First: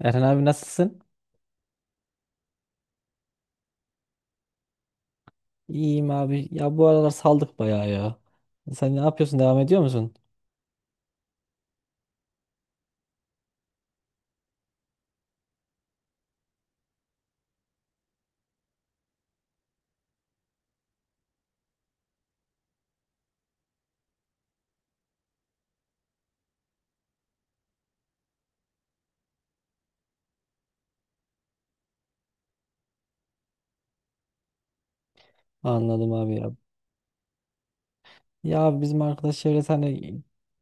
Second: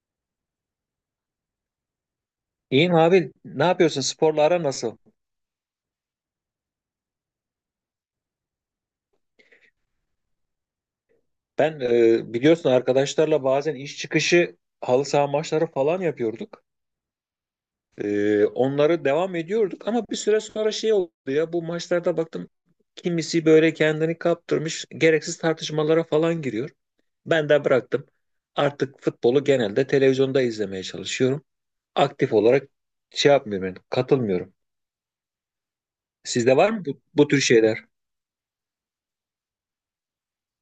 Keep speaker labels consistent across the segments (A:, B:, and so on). A: Erhan abi nasılsın?
B: İyiyim abi. Ne yapıyorsun? Sporla ara nasıl?
A: İyiyim abi. Ya bu aralar saldık bayağı ya. Sen ne yapıyorsun? Devam ediyor musun?
B: Ben biliyorsun arkadaşlarla bazen iş çıkışı halı saha maçları falan yapıyorduk. Onları devam ediyorduk ama bir süre sonra şey oldu ya, bu maçlarda baktım kimisi böyle kendini kaptırmış gereksiz tartışmalara falan giriyor. Ben de bıraktım. Artık futbolu genelde televizyonda izlemeye çalışıyorum. Aktif olarak şey yapmıyorum yani, katılmıyorum.
A: Anladım abi ya.
B: Sizde var mı bu tür şeyler?
A: Ya abi bizim arkadaş çevresi hani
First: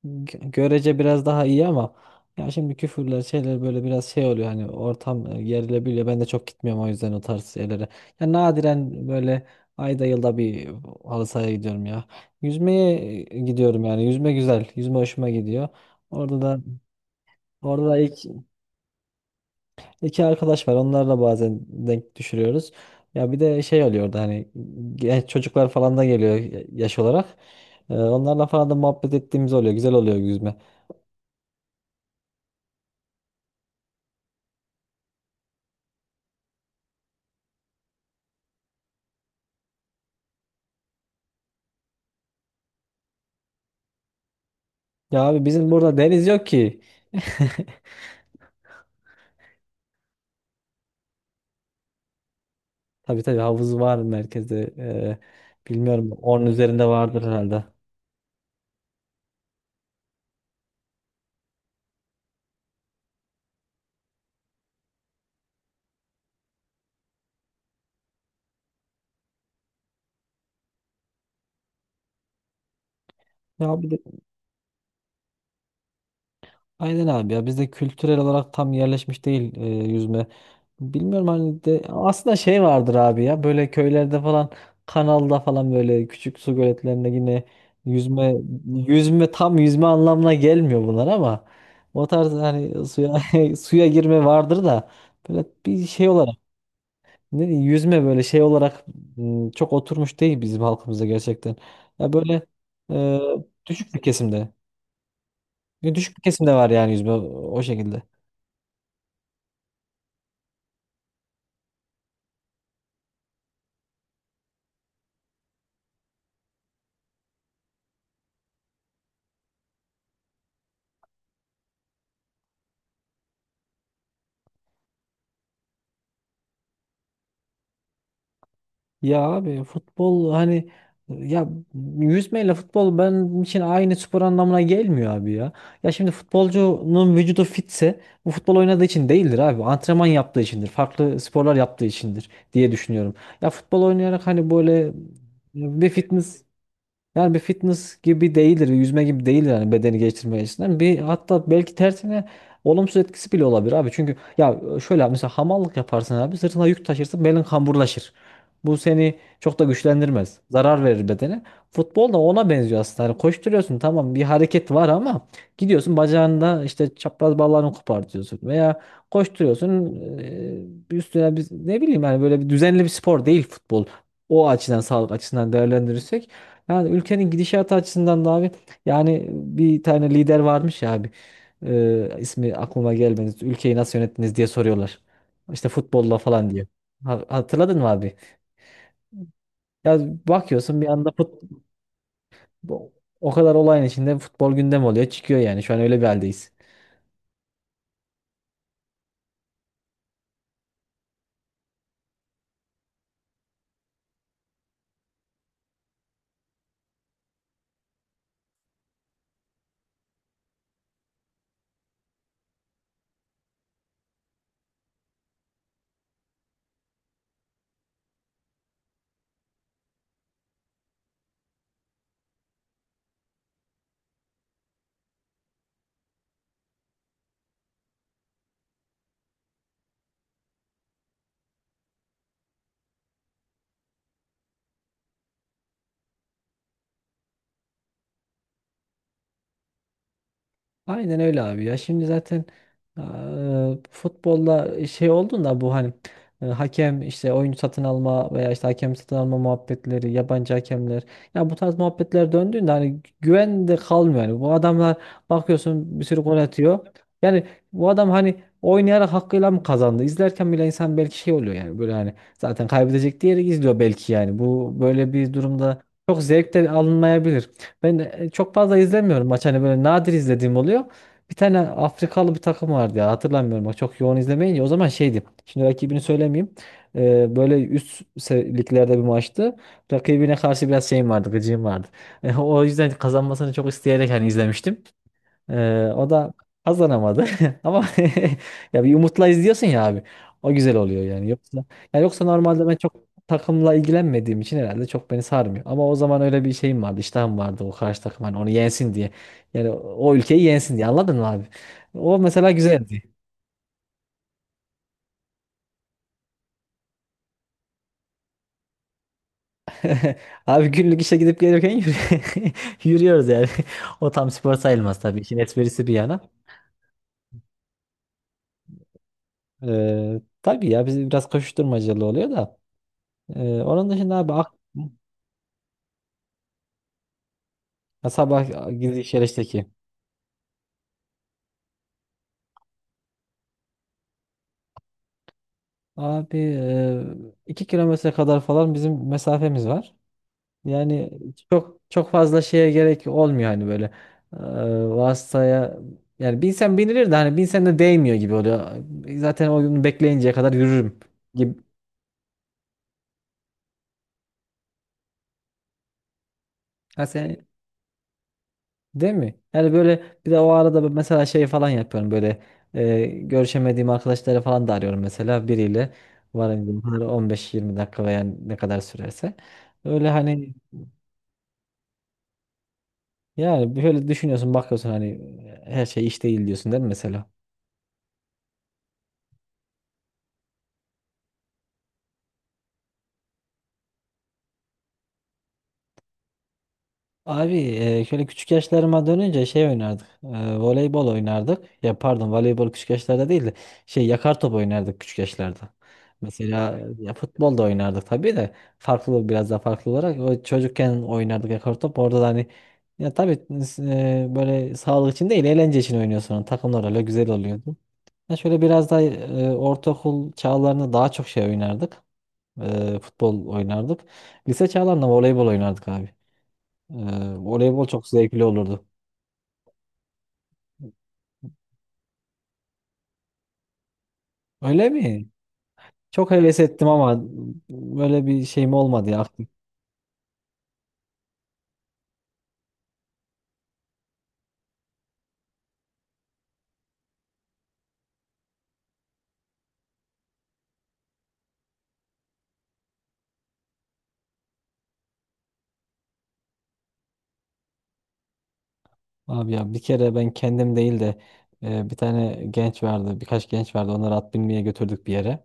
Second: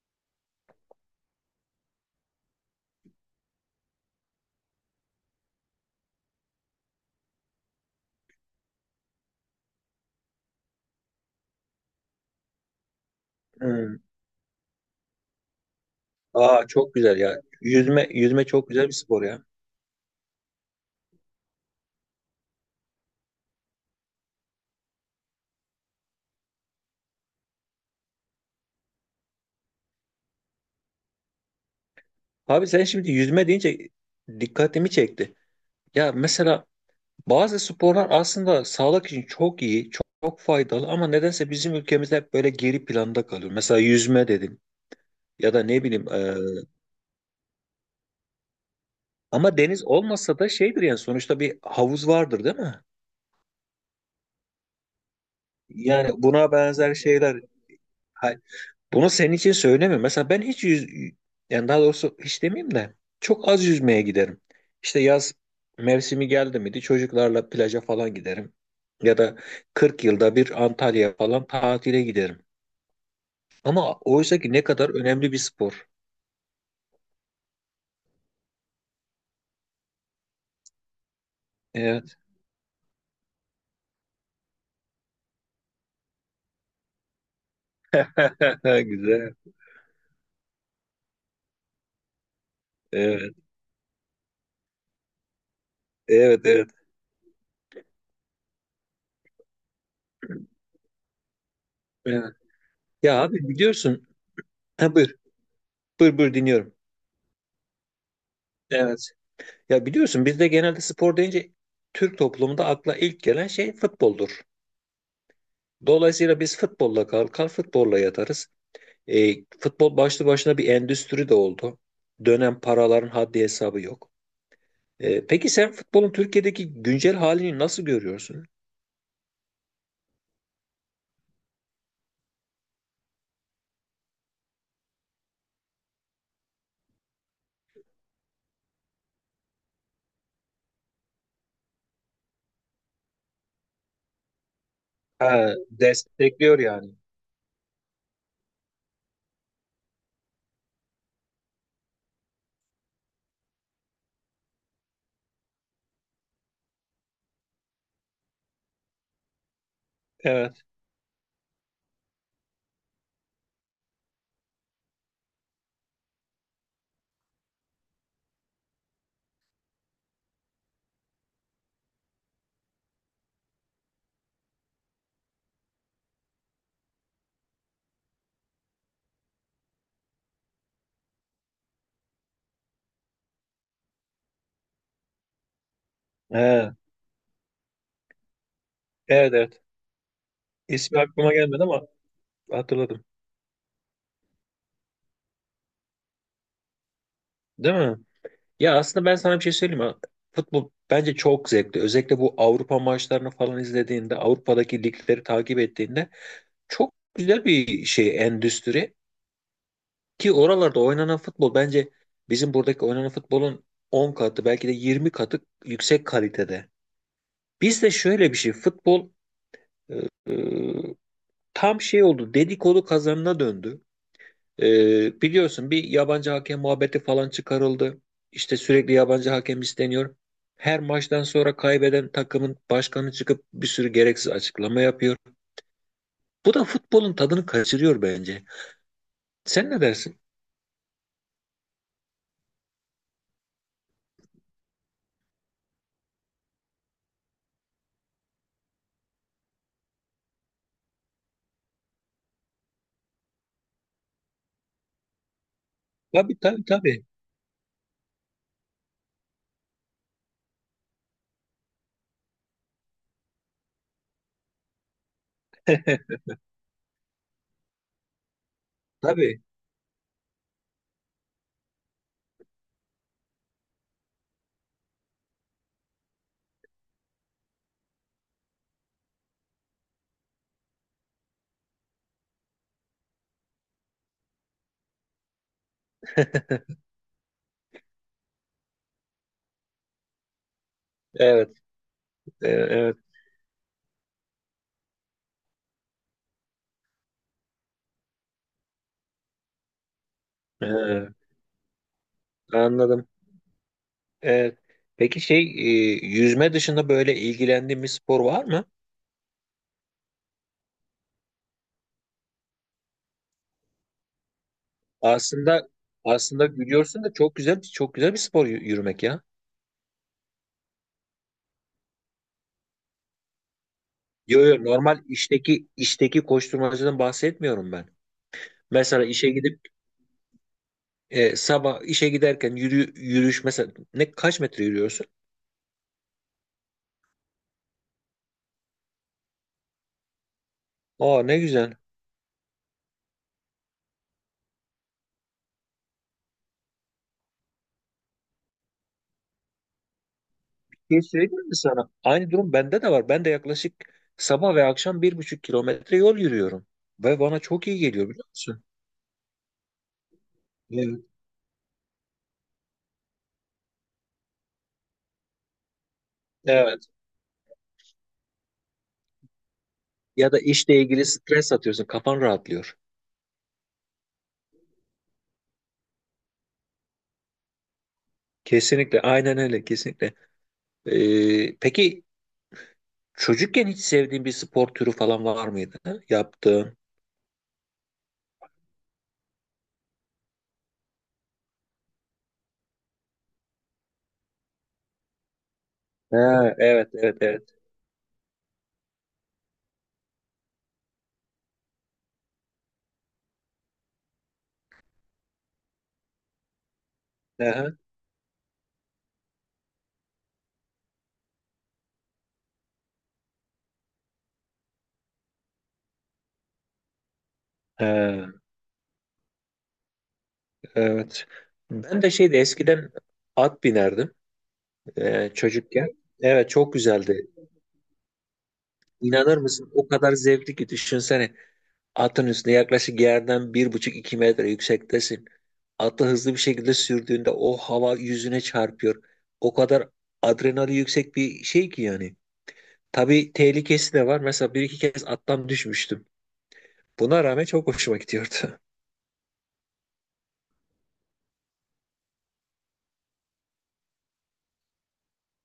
A: görece biraz daha iyi ama ya şimdi küfürler şeyler böyle biraz şey oluyor hani ortam gerilebiliyor. Ben de çok gitmiyorum o yüzden o tarz şeylere. Ya nadiren böyle ayda yılda bir halı sahaya gidiyorum ya. Yüzmeye gidiyorum
B: Hmm.
A: yani. Yüzme güzel. Yüzme hoşuma gidiyor. Orada da
B: Aa çok güzel ya.
A: Orada da
B: Yüzme
A: ilk
B: yüzme çok güzel bir spor ya.
A: İki arkadaş var. Onlarla bazen denk düşürüyoruz. Ya bir de şey oluyor da hani genç çocuklar falan da geliyor yaş olarak. Onlarla falan da muhabbet ettiğimiz oluyor. Güzel oluyor yüzme.
B: Abi sen şimdi yüzme deyince dikkatimi çekti. Ya mesela bazı sporlar aslında sağlık için çok iyi, çok, çok faydalı ama nedense bizim ülkemizde hep böyle geri planda kalıyor. Mesela yüzme dedim
A: Ya abi
B: ya da
A: bizim
B: ne
A: burada
B: bileyim
A: deniz yok ki.
B: ama deniz olmasa da şeydir yani, sonuçta bir havuz vardır değil mi?
A: Tabii, tabii, havuz var merkezde. Bilmiyorum
B: Yani
A: onun
B: buna
A: üzerinde
B: benzer
A: vardır
B: şeyler.
A: herhalde.
B: Ha, bunu senin için söylemiyorum. Mesela ben yani daha doğrusu hiç demeyeyim de çok az yüzmeye giderim. İşte yaz mevsimi geldi miydi çocuklarla plaja falan giderim. Ya da 40 yılda bir Antalya falan tatile giderim.
A: Ya abi
B: Ama oysa ki ne kadar önemli bir spor.
A: Aynen abi ya bizde kültürel olarak tam yerleşmiş değil yüzme. Bilmiyorum hani de
B: Evet.
A: aslında şey vardır abi ya böyle köylerde falan kanalda falan böyle küçük su göletlerinde yine yüzme yüzme
B: Güzel.
A: tam yüzme anlamına gelmiyor bunlar ama o tarz hani suya
B: Evet.
A: suya girme vardır da böyle bir şey olarak
B: Evet, evet.
A: ne diyeyim, yüzme böyle şey olarak çok oturmuş değil bizim halkımızda gerçekten. Ya
B: Evet.
A: böyle e,
B: Ya abi
A: düşük bir
B: biliyorsun.
A: kesimde.
B: Ha, buyur.
A: Düşük
B: Buyur
A: bir
B: buyur
A: kesim var
B: dinliyorum.
A: yani yüzme o şekilde.
B: Evet. Ya biliyorsun bizde genelde spor deyince, Türk toplumunda akla ilk gelen şey futboldur. Dolayısıyla biz futbolla kalkar, futbolla yatarız. Futbol başlı başına bir endüstri de oldu. Dönen paraların haddi hesabı yok. Peki sen futbolun Türkiye'deki güncel halini nasıl görüyorsun?
A: Ya abi futbol hani ya yüzmeyle futbol benim için aynı spor anlamına gelmiyor abi ya. Ya şimdi futbolcunun vücudu fitse bu futbol oynadığı için değildir abi. Antrenman yaptığı içindir. Farklı sporlar yaptığı içindir diye düşünüyorum. Ya futbol oynayarak hani böyle
B: Ha,
A: bir fitness
B: destekliyor yani.
A: Yani bir fitness gibi değildir, yüzme gibi değildir yani bedeni geliştirme açısından. Bir hatta belki tersine olumsuz etkisi bile olabilir abi. Çünkü ya şöyle abi, mesela hamallık yaparsın abi sırtına yük taşırsın belin kamburlaşır. Bu seni çok da güçlendirmez.
B: Evet.
A: Zarar verir bedene. Futbol da ona benziyor aslında. Hani koşturuyorsun tamam bir hareket var ama gidiyorsun bacağında işte çapraz bağlarını kopartıyorsun veya koşturuyorsun üstüne biz ne bileyim yani böyle bir düzenli bir spor değil futbol. O açıdan sağlık açısından değerlendirirsek yani ülkenin gidişatı açısından da abi yani bir tane lider varmış ya abi. İsmi aklıma gelmedi. Ülkeyi nasıl yönettiniz diye soruyorlar. İşte futbolla falan diye.
B: Ha,
A: Hatırladın mı abi?
B: evet evet.
A: Ya bakıyorsun bir
B: İsmi
A: anda
B: aklıma
A: fut,
B: gelmedi ama hatırladım.
A: o kadar olayın içinde futbol gündem oluyor. Çıkıyor yani. Şu an öyle bir haldeyiz.
B: Değil mi? Ya aslında ben sana bir şey söyleyeyim mi? Futbol bence çok zevkli. Özellikle bu Avrupa maçlarını falan izlediğinde, Avrupa'daki ligleri takip ettiğinde, çok güzel bir şey, endüstri. Ki oralarda oynanan futbol bence bizim buradaki oynanan futbolun 10 katı belki de 20 katı yüksek kalitede. Bizde şöyle bir şey futbol e, tam şey oldu, dedikodu kazanına döndü. Biliyorsun bir yabancı hakem muhabbeti falan çıkarıldı. İşte sürekli yabancı hakem isteniyor. Her maçtan sonra kaybeden takımın başkanı çıkıp bir sürü gereksiz açıklama yapıyor. Bu da futbolun tadını kaçırıyor bence. Sen ne dersin?
A: Aynen öyle abi ya. Şimdi zaten eee, futbolda şey olduğunda bu hani hakem işte oyuncu satın alma veya işte hakem satın alma muhabbetleri, yabancı hakemler. Ya bu tarz muhabbetler döndüğünde hani güven de kalmıyor. Yani bu adamlar, bakıyorsun, bir sürü gol
B: Tabii tabii
A: atıyor.
B: tabii.
A: Yani bu adam hani oynayarak hakkıyla mı kazandı? İzlerken bile insan belki şey oluyor yani böyle hani zaten kaybedecek diğeri izliyor belki yani. Bu böyle bir durumda çok zevk de alınmayabilir. Ben çok fazla izlemiyorum
B: Tabii.
A: maç hani böyle nadir izlediğim oluyor. Bir tane Afrikalı bir takım vardı ya hatırlamıyorum bak çok yoğun izlemeyince o zaman şeydi. Şimdi rakibini söylemeyeyim. E, böyle üst liglerde bir maçtı. Rakibine karşı biraz şeyim vardı gıcığım vardı. E, o yüzden kazanmasını çok isteyerek hani izlemiştim. O da kazanamadı ama ya bir umutla izliyorsun ya abi. O güzel oluyor yani.
B: Evet.
A: Yoksa, ya yoksa, normalde ben çok
B: Evet.
A: takımla ilgilenmediğim için herhalde çok beni sarmıyor. Ama o zaman öyle bir şeyim vardı, iştahım vardı o karşı takım hani onu yensin diye. Yani o ülkeyi yensin diye
B: Ee,
A: anladın mı abi? O mesela güzeldi.
B: Anladım. Ee, peki şey yüzme dışında böyle ilgilendiğin bir spor var mı?
A: Abi günlük işe gidip gelirken yürüyoruz yani. O tam spor sayılmaz tabii. İşin
B: Aslında
A: esprisi bir yana.
B: aslında gülüyorsun da çok güzel çok güzel bir spor yürümek ya.
A: Tabii ya bizim biraz koşuşturmacalı oluyor da. Onun dışında abi
B: Yo yo, normal işteki koşturmacadan bahsetmiyorum ben.
A: ha, sabah
B: Mesela
A: gidiş
B: işe gidip
A: yarıştaki.
B: sabah işe giderken yürüyüş mesela, ne kaç metre yürüyorsun?
A: Abi 2 km kadar falan bizim mesafemiz var. Yani
B: Aa ne güzel.
A: çok fazla şeye gerek olmuyor hani böyle e, vasıtaya yani binsen binilir de hani binsen de değmiyor gibi oluyor. Zaten o gün bekleyinceye kadar yürürüm
B: Bir şey söyleyeyim
A: gibi.
B: mi sana? Aynı durum bende de var. Ben de yaklaşık sabah ve akşam 1,5 kilometre yol yürüyorum.
A: Ha,
B: Ve bana
A: sen,
B: çok iyi geliyor biliyor musun?
A: değil mi? Yani böyle bir de o arada ben
B: Evet.
A: mesela şey falan yapıyorum böyle görüşemediğim arkadaşları falan da arıyorum mesela biriyle
B: Evet.
A: varınca 15-20 dakika veya ne kadar sürerse. Öyle
B: Ya da
A: hani
B: işle ilgili stres atıyorsun, kafan rahatlıyor.
A: yani böyle düşünüyorsun bakıyorsun hani her şey iş değil diyorsun değil mi mesela?
B: Kesinlikle, aynen öyle, kesinlikle. Peki çocukken hiç sevdiğin bir spor türü falan var mıydı? Ha? Yaptığın?
A: Abi şöyle küçük yaşlarıma dönünce şey oynardık. Voleybol oynardık. Ya pardon voleybol küçük yaşlarda değil de şey yakar top oynardık küçük yaşlarda.
B: Ha,
A: Mesela
B: evet,
A: ya
B: evet, evet.
A: futbol da oynardık tabii de biraz daha farklı olarak o çocukken oynardık yakar top. Orada da hani ya tabii böyle sağlık için değil eğlence için oynuyorsun. Takımlar öyle güzel oluyordu.
B: Aha.
A: Ya şöyle biraz daha ortaokul çağlarında daha çok şey oynardık. Futbol oynardık. Lise çağlarında voleybol oynardık abi. Ee, Voleybol çok
B: Ha,
A: zevkli olurdu.
B: evet. Ben de şeydi eskiden, at binerdim
A: Öyle mi?
B: çocukken.
A: Çok
B: Evet,
A: heves
B: çok
A: ettim ama
B: güzeldi.
A: böyle bir şeyim olmadı ya.
B: İnanır
A: Aktif-
B: mısın? O kadar zevkli ki düşünsene. Atın üstünde yaklaşık yerden bir buçuk iki metre yüksektesin. Atı hızlı bir şekilde sürdüğünde o hava yüzüne çarpıyor. O kadar adrenali yüksek bir şey ki yani. Tabii tehlikesi de var. Mesela bir iki kez attan düşmüştüm. Buna rağmen çok hoşuma gidiyordu.
A: abi ya bir kere ben kendim değil de bir tane genç vardı, birkaç genç vardı. Onları at binmeye götürdük bir yere.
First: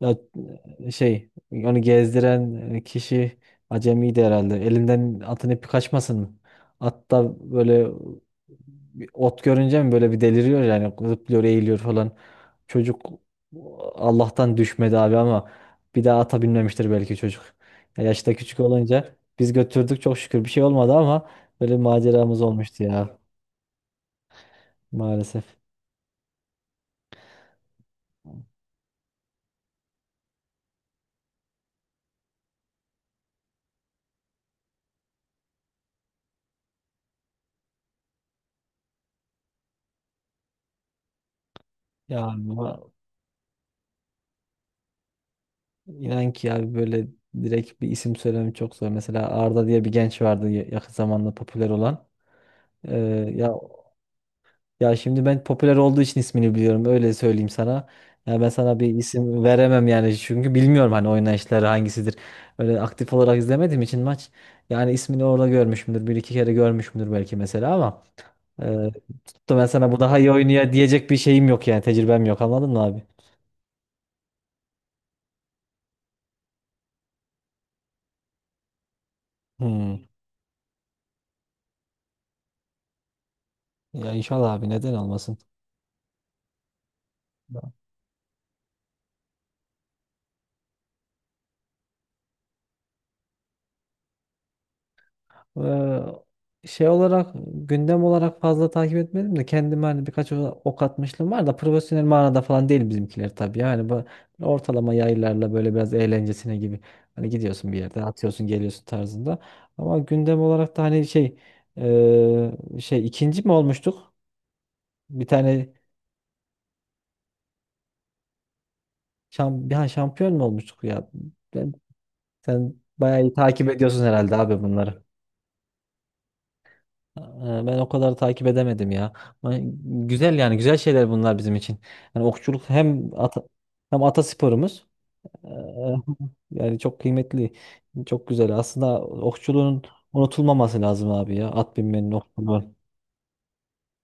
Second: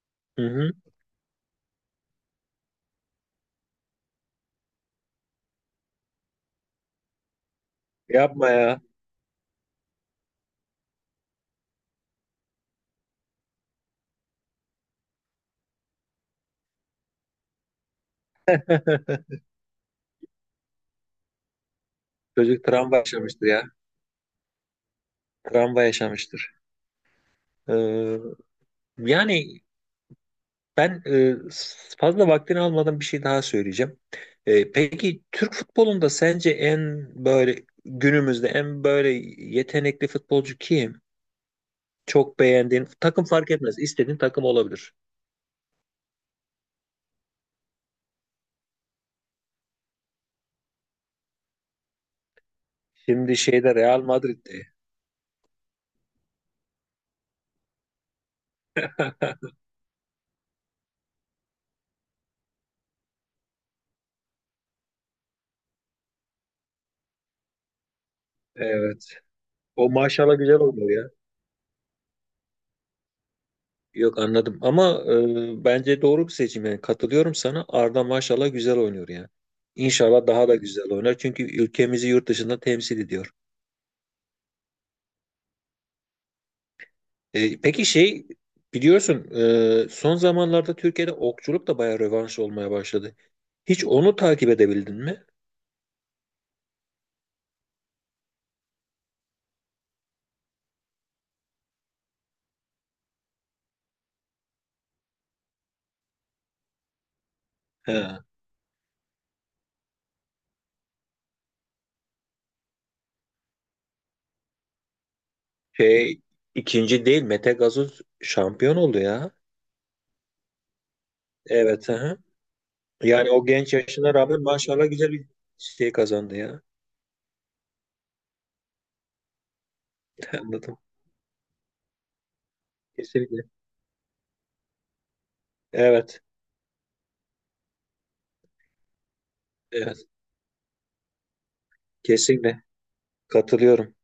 A: Ya
B: Hı hı.
A: şey onu gezdiren kişi acemiydi herhalde. Elinden atın ipi kaçmasın mı? At da böyle
B: Yapma ya.
A: bir ot görünce mi böyle bir deliriyor yani zıplıyor eğiliyor falan. Çocuk Allah'tan düşmedi abi ama bir daha ata binmemiştir belki çocuk. Ya yaşta küçük olunca biz götürdük çok şükür bir şey olmadı ama böyle maceramız
B: Çocuk
A: olmuştu
B: travma
A: ya
B: yaşamıştır ya.
A: maalesef.
B: Travma yaşamıştır. Ee, Yani ben fazla vaktini almadan bir şey daha söyleyeceğim. Peki Türk futbolunda sence en böyle günümüzde en böyle yetenekli futbolcu kim?
A: Ya
B: Çok beğendiğin takım fark etmez. İstediğin takım olabilir.
A: İnan ki abi böyle direkt bir isim söylemem çok zor. Mesela Arda diye bir genç vardı yakın zamanda popüler olan. Ee,
B: Şimdi
A: ya
B: şeyde, Real Madrid'de.
A: ya şimdi ben popüler olduğu için ismini biliyorum. Öyle söyleyeyim sana. Ya ben sana bir isim veremem yani çünkü bilmiyorum hani oynayışları hangisidir. Öyle aktif olarak izlemediğim için maç. Yani ismini orada görmüşümdür. Bir iki kere görmüşümdür belki mesela ama e,
B: Evet.
A: tutup da ben
B: O
A: sana bu daha iyi
B: maşallah güzel
A: oynuyor
B: oynuyor
A: diyecek
B: ya.
A: bir şeyim yok yani tecrübem yok anladın mı abi?
B: Yok anladım ama bence doğru bir seçim, yani katılıyorum sana. Arda maşallah güzel oynuyor yani.
A: Hmm.
B: İnşallah daha da güzel oynar çünkü ülkemizi yurt dışında temsil ediyor.
A: Ya inşallah abi neden olmasın?
B: Peki şey, biliyorsun son zamanlarda Türkiye'de okçuluk da bayağı rövanş olmaya başladı. Hiç onu takip edebildin mi?
A: Ee, Şey olarak gündem olarak fazla takip etmedim de kendime hani birkaç ok atmışlığım var da profesyonel manada falan değil bizimkiler tabii. Yani bu ortalama yaylarla böyle biraz eğlencesine gibi hani gidiyorsun bir yerde
B: He.
A: atıyorsun geliyorsun tarzında. Ama gündem olarak da hani şey 2. mi olmuştuk? Bir tane
B: Şey, ikinci değil, Mete Gazoz şampiyon oldu ya.
A: bir an şampiyon mu olmuştuk ya? Ben,
B: Evet. Hı hı.
A: sen bayağı
B: Yani
A: iyi
B: o
A: takip
B: genç
A: ediyorsun
B: yaşına
A: herhalde
B: rağmen
A: abi
B: maşallah
A: bunları.
B: güzel bir şey kazandı ya.
A: Ee, Ben o kadar takip edemedim ya. Ama güzel yani güzel
B: Anladım.
A: şeyler bunlar bizim için. Yani
B: Kesinlikle.
A: hem atasporumuz. Ee,
B: Evet.
A: Yani çok kıymetli, çok güzel. Aslında okçuluğun
B: Evet.
A: unutulmaması lazım abi ya. At binmenin
B: Kesinlikle.
A: okçuluğu.
B: Katılıyorum.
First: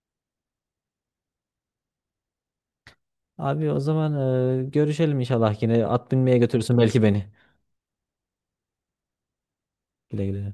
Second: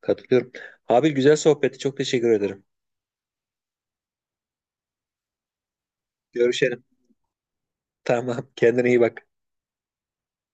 B: Katılıyorum. Abi güzel sohbetti. Çok teşekkür ederim.
A: Abi o zaman görüşelim inşallah yine. At binmeye götürürsün
B: Görüşelim.
A: belki beni.
B: Tamam. Kendine iyi bak.
A: Güle güle.